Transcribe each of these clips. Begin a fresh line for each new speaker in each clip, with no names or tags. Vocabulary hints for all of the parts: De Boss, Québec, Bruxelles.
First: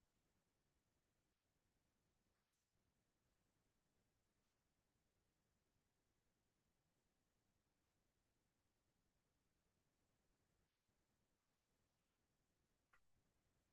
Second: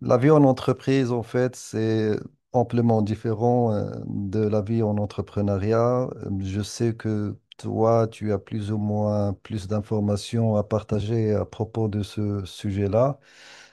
La vie en entreprise, en fait, c'est amplement différent de la vie en entrepreneuriat. Je sais que toi, tu as plus ou moins plus d'informations à partager à propos de ce sujet-là.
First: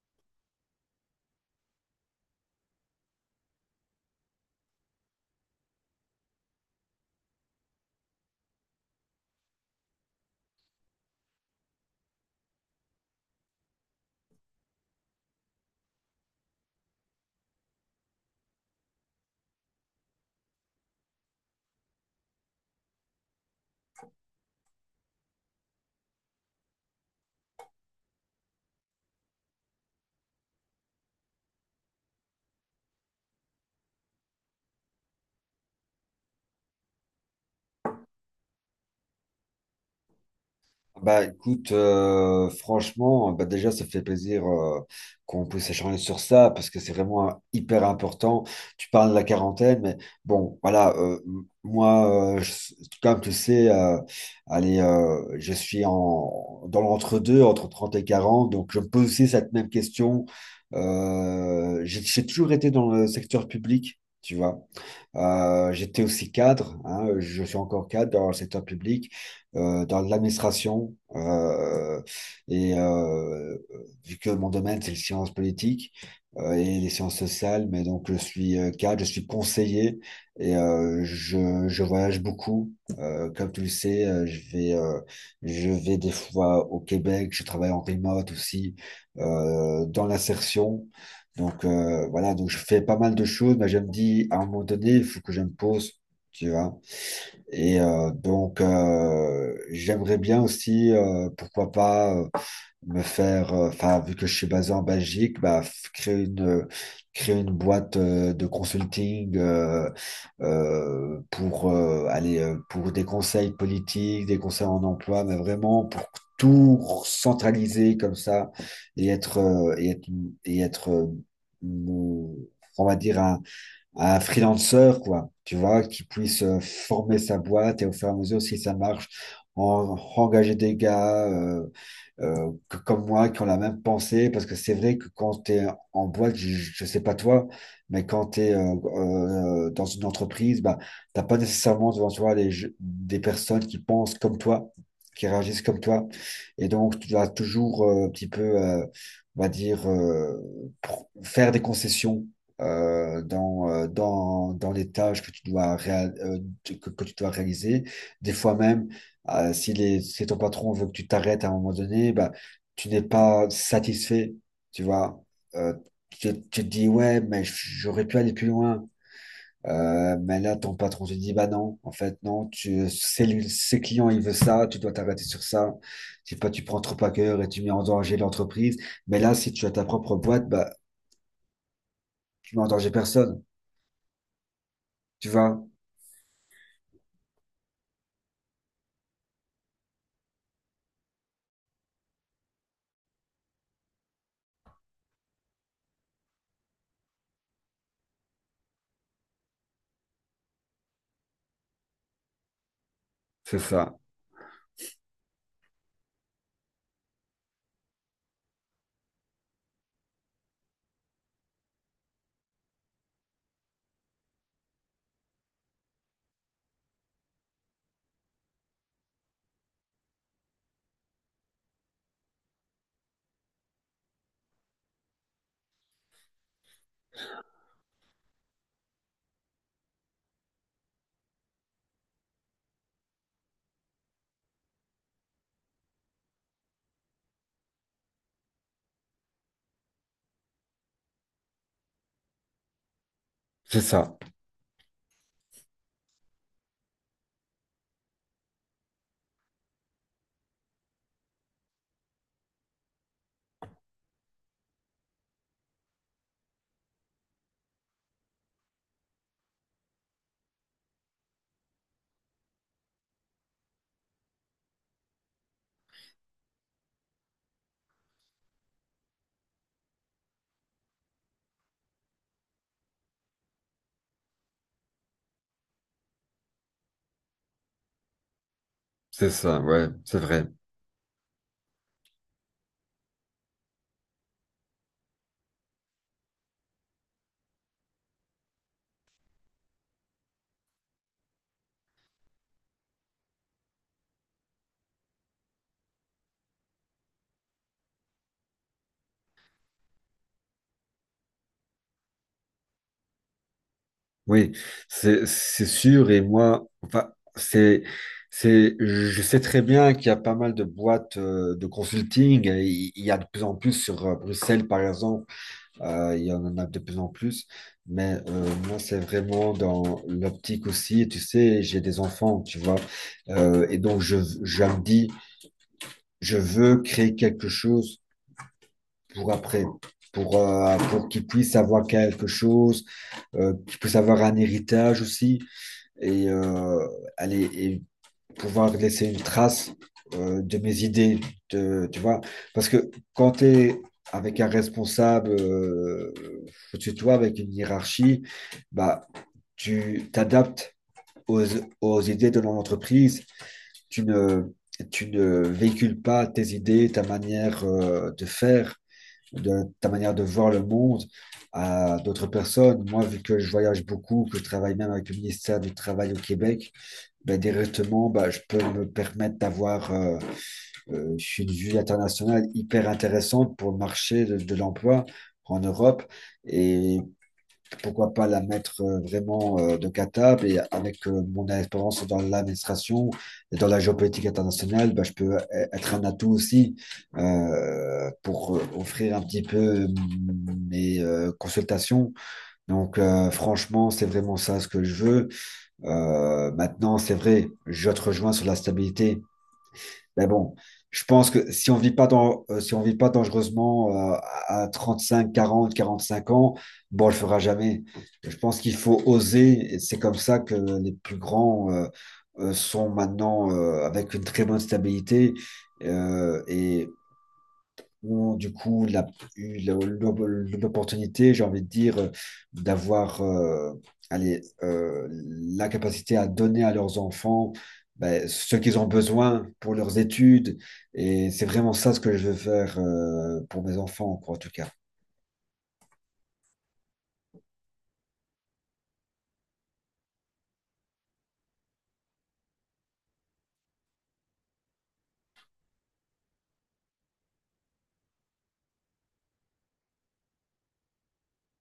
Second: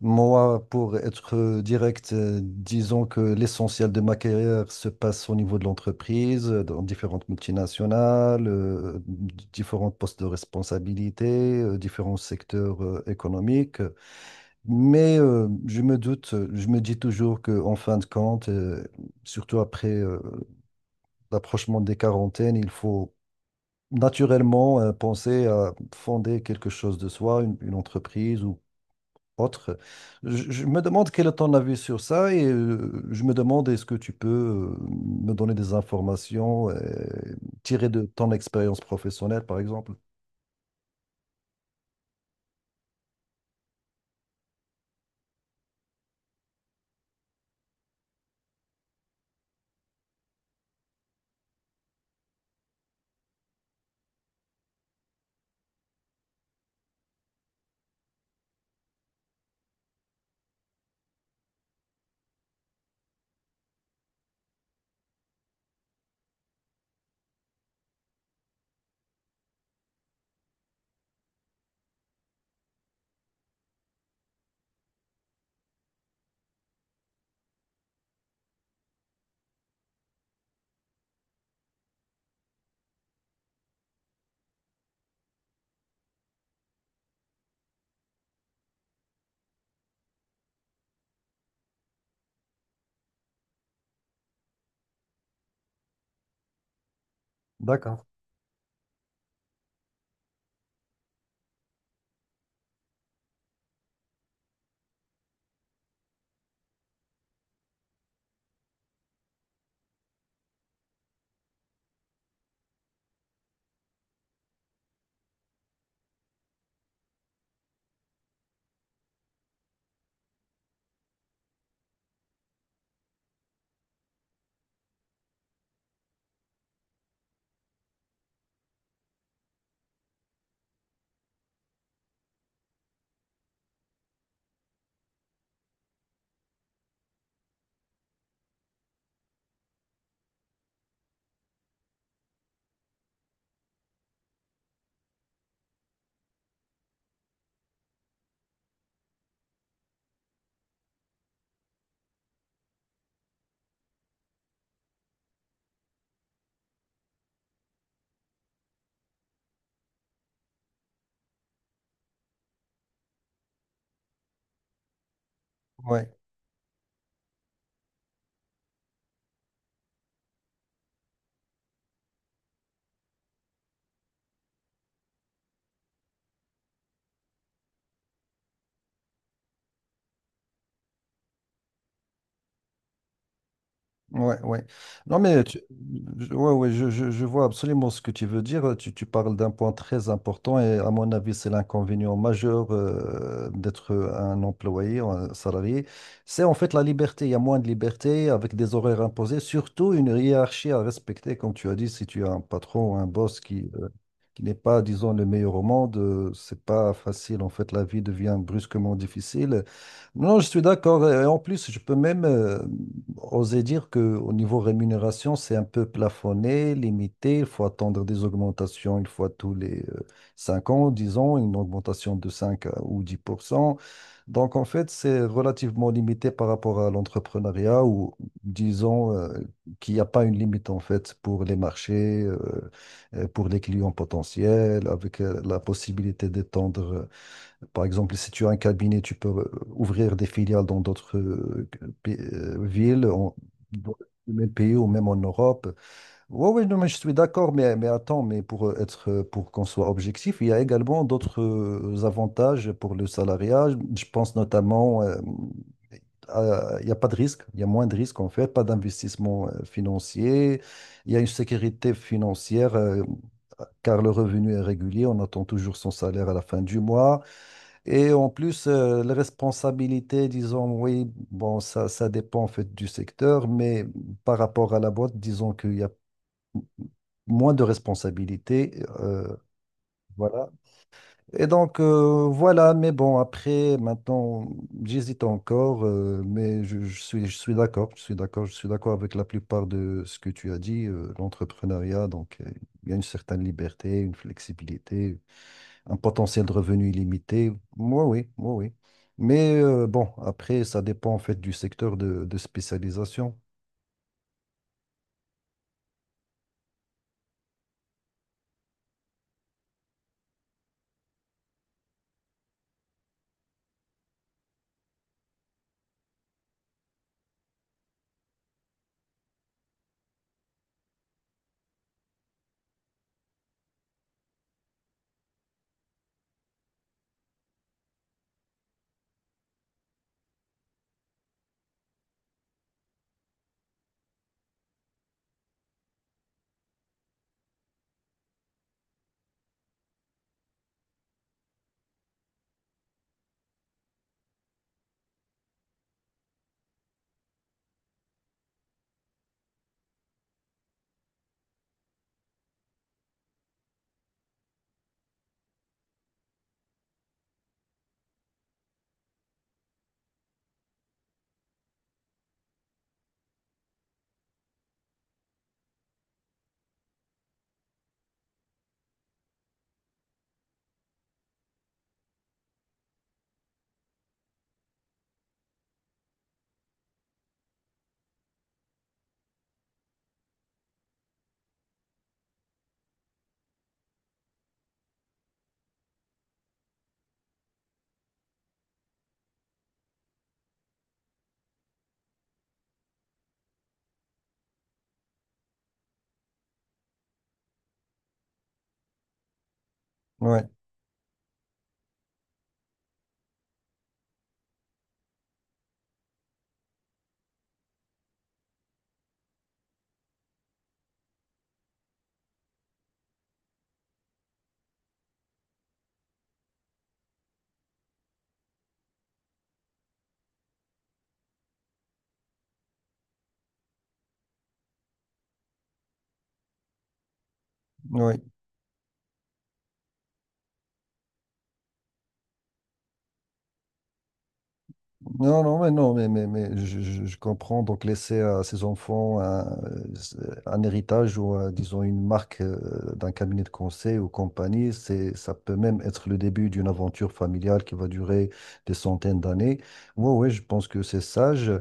Moi, pour être direct, disons que l'essentiel de ma carrière se passe au niveau de l'entreprise, dans différentes multinationales, différents postes de responsabilité, différents secteurs économiques. Mais je me doute, je me dis toujours qu'en fin de compte, surtout après l'approchement des quarantaines, il faut naturellement penser à fonder quelque chose de soi, une entreprise ou autre. Je me demande quel est ton avis sur ça et je me demande est-ce que tu peux me donner des informations tirées de ton expérience professionnelle, par exemple.
Bah écoute, franchement, bah déjà ça fait plaisir qu'on puisse échanger sur ça parce que c'est vraiment hyper important. Tu parles de la quarantaine, mais bon, voilà, comme tu sais, allez, je suis dans l'entre-deux, entre 30 et 40 donc je me pose aussi cette même question. J'ai toujours été dans le secteur public, tu vois. J'étais aussi cadre, hein, je suis encore cadre dans le secteur public, dans l'administration. Et vu que mon domaine, c'est les sciences politiques et les sciences sociales, mais donc je suis cadre, je suis conseiller et je voyage beaucoup. Comme tu le sais, je vais des fois au Québec, je travaille en remote aussi, dans l'insertion. Donc voilà, donc je fais pas mal de choses, mais je me dis à un moment donné, il faut que je me pose, tu vois. Et
D'accord.
donc, j'aimerais bien aussi, pourquoi pas, me faire, enfin, vu que je suis basé en Belgique, bah, créer une boîte de consulting pour aller pour des conseils politiques, des conseils en emploi, mais vraiment pour tout centraliser comme ça et être, mon- on va dire, un freelancer, quoi, tu vois, qui puisse former sa boîte et au fur et à mesure, si ça marche, engager des gars comme moi qui ont la même pensée. Parce que c'est vrai que quand tu es en boîte, je sais pas toi, mais quand tu es dans une entreprise, bah, t'as pas nécessairement devant toi des personnes qui pensent comme toi, qui réagissent comme toi. Et donc, tu dois toujours un petit peu, on va dire, faire des concessions dans les tâches que tu dois, que tu dois réaliser. Des fois même, si ton patron veut que tu t'arrêtes à un moment donné, bah, tu n'es pas satisfait, tu vois. Euh,
Oui.
tu te dis, ouais, mais j'aurais pu aller plus loin. Mais là, ton patron te dit, bah non, en fait, non, ses clients, il veut ça, tu dois t'arrêter sur ça. Si pas, tu prends trop à cœur et tu mets en danger l'entreprise. Mais là, si tu as ta propre boîte, bah, tu mets en danger personne,
Ouais, ouais. Non,
tu
mais
vois.
ouais, ouais, je vois absolument ce que tu veux dire. Tu parles d'un point très important et à mon avis, c'est l'inconvénient majeur d'être un employé, un salarié. C'est en fait la liberté. Il y a moins de liberté avec des horaires imposés, surtout une hiérarchie à respecter. Comme tu as dit, si tu as un patron ou un boss
C'est ça.
qui n'est pas, disons, le meilleur au monde, c'est pas facile. En fait, la vie devient brusquement difficile. Non, je suis d'accord. Et en plus, je peux même oser dire qu'au niveau rémunération, c'est un peu plafonné, limité. Il faut attendre des augmentations une fois tous les 5 ans, 10 ans, une augmentation de 5 ou 10%. Donc, en fait, c'est relativement limité par rapport à l'entrepreneuriat ou, disons, qu'il n'y a pas une limite, en fait, pour les marchés, pour les clients potentiels, avec la possibilité d'étendre par exemple, si tu as un cabinet, tu peux ouvrir des filiales dans d'autres villes,
C'est
dans
ça,
le même pays ou même en Europe. Oui, oui, non, mais je suis d'accord, mais attends, mais pour être, pour qu'on soit objectif, il y a également d'autres avantages pour le salariat. Je pense notamment, il n'y a pas de risque, il y a moins de risques en fait, pas d'investissement financier, il y a une sécurité financière, car le revenu est régulier, on attend toujours son salaire à la fin du mois. Et en plus, les responsabilités, disons, oui, bon, ça dépend en fait du secteur, mais par rapport à la boîte, disons qu'il y a moins de responsabilités.
c'est
euh,
ça, ouais, c'est vrai.
voilà. Et donc, voilà, mais bon, après, maintenant, j'hésite encore, mais je suis d'accord, je suis d'accord, je suis d'accord avec la plupart de ce que tu as dit, l'entrepreneuriat, donc, il y a une certaine liberté, une flexibilité un potentiel de revenu illimité. Moi, oui, moi, oui. Mais bon, après, ça dépend en fait du secteur de spécialisation.
Oui, c'est sûr. Et moi, enfin, je sais très bien qu'il y a pas mal de boîtes de consulting. Et il y a de plus en plus sur Bruxelles, par exemple. Il y en a de plus en plus, mais moi, c'est vraiment dans l'optique aussi. Tu sais, j'ai des enfants, tu vois, et donc je me dis, je veux créer quelque chose pour après, pour qu'ils puissent avoir quelque chose, qu'ils puissent avoir un héritage aussi. Et allez, et pouvoir laisser une trace de mes idées, de, tu vois. Parce que quand tu es avec un responsable au-dessus de toi, avec une hiérarchie, bah, tu t'adaptes aux, aux idées de l'entreprise. Tu ne, Tu ne véhicules pas tes idées, ta manière de faire, de, ta manière de voir le monde à d'autres personnes. Moi, vu que je voyage beaucoup, que je travaille même avec le ministère du Travail au Québec, ben, directement, ben, je peux me permettre d'avoir une vue internationale hyper intéressante pour le marché de l'emploi en Europe et pourquoi pas la mettre vraiment de catable et avec mon expérience dans l'administration et dans la géopolitique internationale, ben, je peux être un atout aussi pour offrir un petit peu mes consultations. Donc franchement, c'est vraiment ça ce que je veux. Maintenant, c'est vrai, je te rejoins sur la stabilité. Mais
Ouais,
bon, je pense que si on vit pas si on vit pas dangereusement à 35, 40, 45 ans, bon, on le fera jamais. Je pense qu'il faut oser. Et c'est comme ça que les plus grands sont maintenant avec une très bonne stabilité et ont du coup eu la- l'opportunité, j'ai envie de dire, d'avoir allez, la capacité à donner à leurs enfants
ouais.
ben, ce qu'ils ont besoin pour leurs études. Et c'est vraiment ça ce que je veux faire pour mes enfants, quoi, en tout cas.
Non, non, mais non, mais je comprends. Donc, laisser à ses enfants un héritage ou, disons, une marque d'un cabinet de conseil ou compagnie, c'est, ça peut même être le début d'une aventure familiale qui va durer des centaines d'années. Oui, oui, je pense que c'est sage.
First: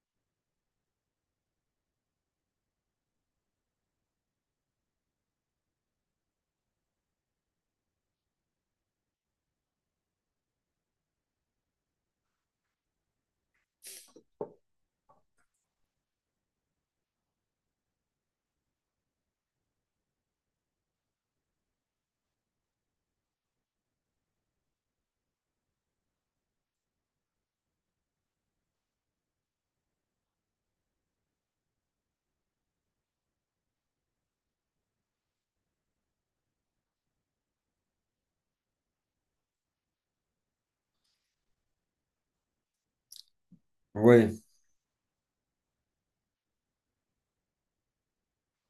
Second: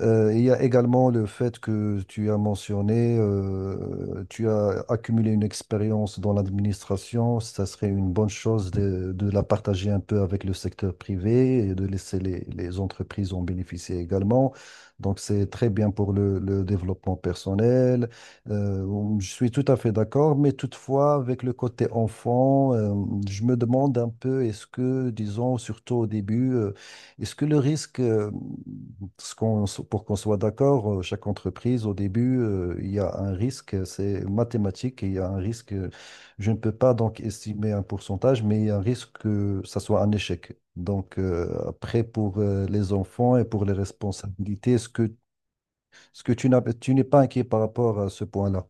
Il y a également le fait que tu as mentionné, tu as accumulé une expérience dans l'administration. Ça serait une bonne chose de la partager un peu avec le secteur privé et de laisser les entreprises en bénéficier également. Donc, c'est très bien pour le développement personnel. Euh, je suis tout à fait d'accord, mais toutefois, avec le côté enfant, je me demande un peu, est-ce que, disons, surtout au début, est-ce que le risque, parce pour qu'on soit d'accord, chaque entreprise, au début, il y a un risque, c'est mathématique, et il y a un risque, je ne peux pas donc estimer un pourcentage, mais il y a un risque que ça soit un échec. Donc après, pour les enfants et pour les
Oui.
responsabilités, est-ce que tu n'es pas inquiet par rapport à ce point-là?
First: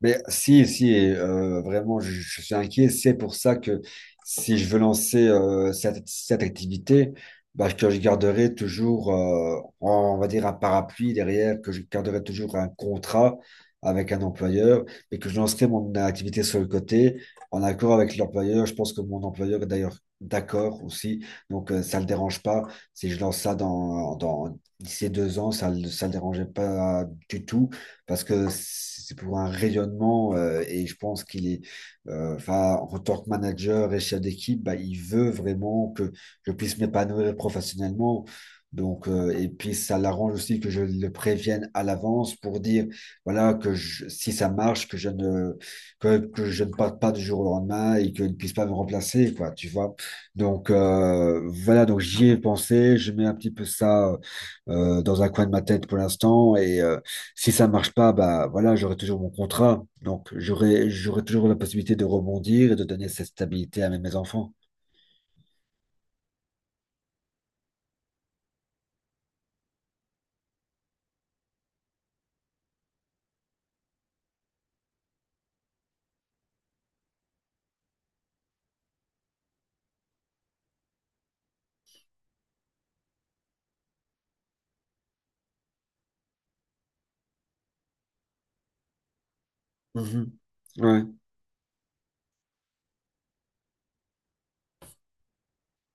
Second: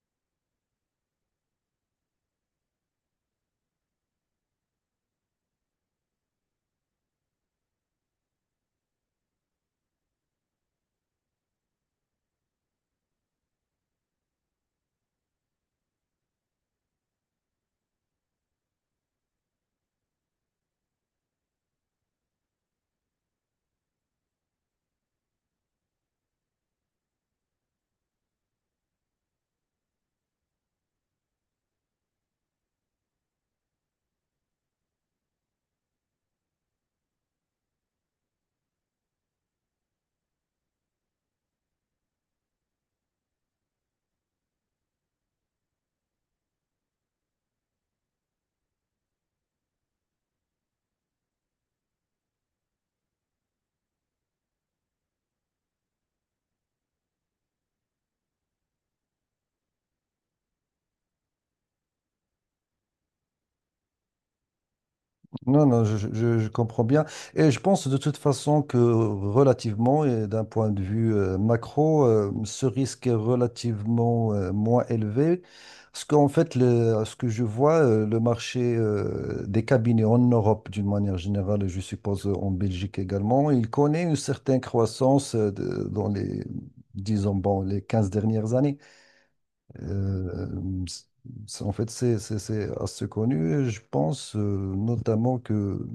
Mais si, si, vraiment, je suis inquiet. C'est pour ça que si je veux lancer cette activité, bah, que je garderai toujours, on va dire, un parapluie derrière, que je garderai toujours un contrat avec un employeur, et que je lancerai mon activité sur le côté, en accord avec l'employeur. Je pense que mon employeur est d'ailleurs d'accord aussi, donc ça ne le dérange pas. Si je lance ça dans d'ici 2 ans, ça le dérangeait pas du tout parce que c'est pour un rayonnement et je pense qu'il est, enfin, en tant que manager et chef d'équipe, bah, il veut vraiment que je puisse m'épanouir professionnellement. Donc, et puis ça l'arrange aussi que je le prévienne à l'avance pour dire, voilà, si ça marche, que je ne parte pas du jour au lendemain et qu'il ne puisse pas me remplacer, quoi, tu vois. Donc, voilà, donc j'y ai pensé, je mets un petit peu ça dans un coin de ma tête pour l'instant et si ça marche pas, bah voilà, j'aurai toujours mon contrat. Donc j'aurai toujours la possibilité de rebondir et de donner cette stabilité à mes enfants.
Non, non, je comprends bien. Et je pense de toute façon que relativement, et d'un point de vue macro, ce risque est relativement moins élevé. Parce qu'en fait, ce que je vois, le marché des cabinets en Europe, d'une manière générale, et je suppose en Belgique également, il connaît une certaine croissance dans les, disons, bon, les 15 dernières années.
Mhm.
Euh,
Ouais.
c'est- en fait, c'est assez connu. Et je pense notamment que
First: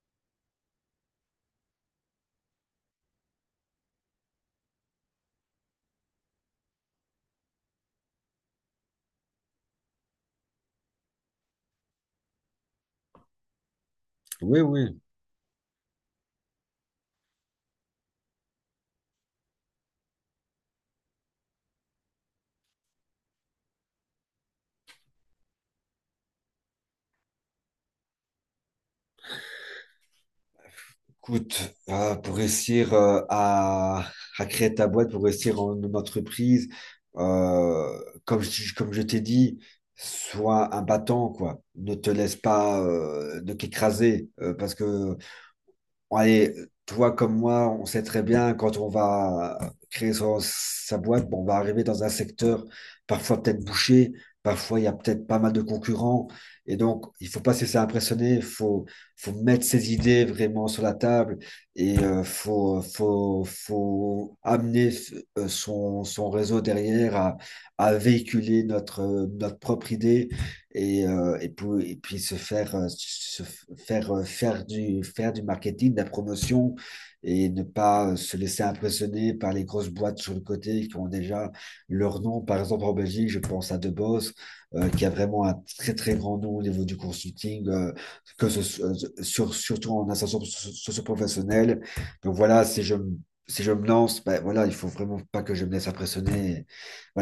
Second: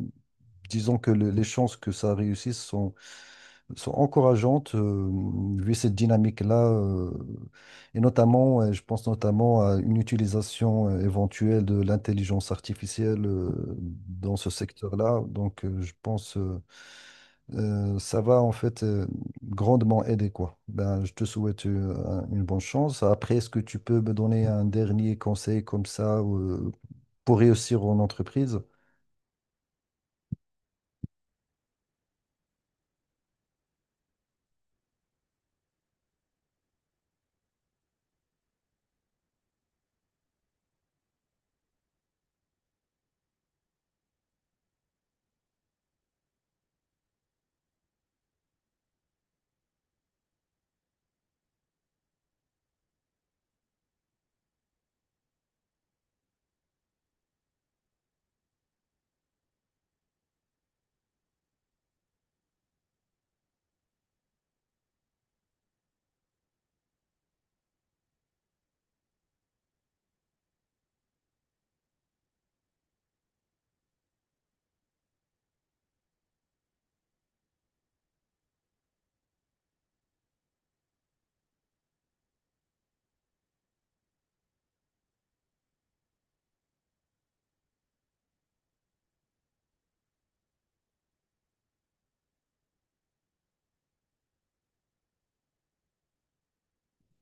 disons que les chances que ça réussisse sont, encourageantes vu cette dynamique-là. Et notamment, je pense notamment à une utilisation éventuelle de l'intelligence artificielle dans ce
Oui, oui.
secteur-là. Donc, je pense ça va en fait grandement aider, quoi. Ben, je te souhaite une bonne chance. Après, est-ce que tu peux me donner un dernier conseil comme ça pour réussir en entreprise?
Écoute, pour réussir à créer ta boîte, pour réussir en une entreprise, euh, comme je t'ai dit, sois un battant, quoi. Ne te laisse pas de qu'écraser, parce que allez, toi comme moi, on sait très bien quand on va créer sa boîte, bon, on va arriver dans un secteur parfois peut-être bouché, parfois il y a peut-être pas mal de concurrents. Et donc, il faut pas se laisser impressionner, faut mettre ses idées vraiment sur la table et faut amener son réseau derrière à véhiculer notre propre idée et puis se faire, faire du marketing, de la promotion et ne pas se laisser impressionner par les grosses boîtes sur le côté qui ont déjà leur nom. Par exemple, en Belgique, je pense à De Boss, qui a vraiment un très, très grand nom au niveau du consulting, que ce, soit- sur, surtout en ascension socio-professionnelle. Donc voilà, si je me lance, ben voilà, il faut vraiment pas que je me laisse impressionner.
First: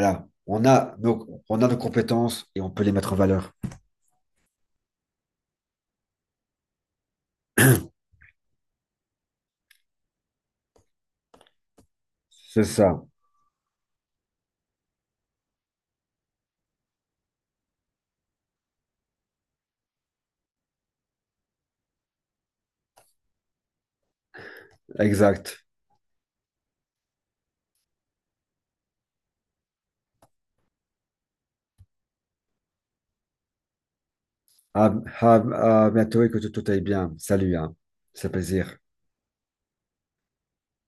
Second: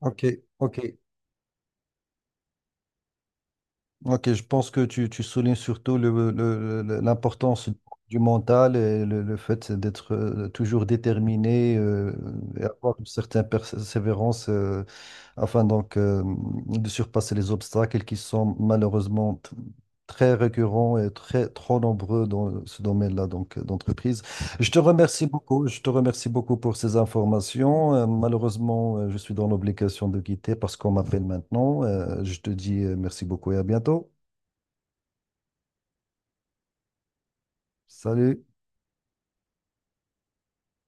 Ok, ok,
on a nos compétences et on peut les mettre en valeur.
ok. Je pense que tu soulignes surtout l'importance du mental et le fait d'être toujours déterminé et
C'est
avoir
ça,
une certaine persévérance, afin donc de surpasser les obstacles qui sont malheureusement très récurrents et très trop nombreux dans ce domaine-là donc d'entreprise. Je te remercie
exact.
beaucoup, je te remercie beaucoup pour ces informations. Malheureusement, je suis dans l'obligation de quitter parce qu'on m'appelle maintenant. Je te dis merci beaucoup et à bientôt.
À, à bientôt et que tout aille bien. Salut, hein. C'est
Salut.
plaisir.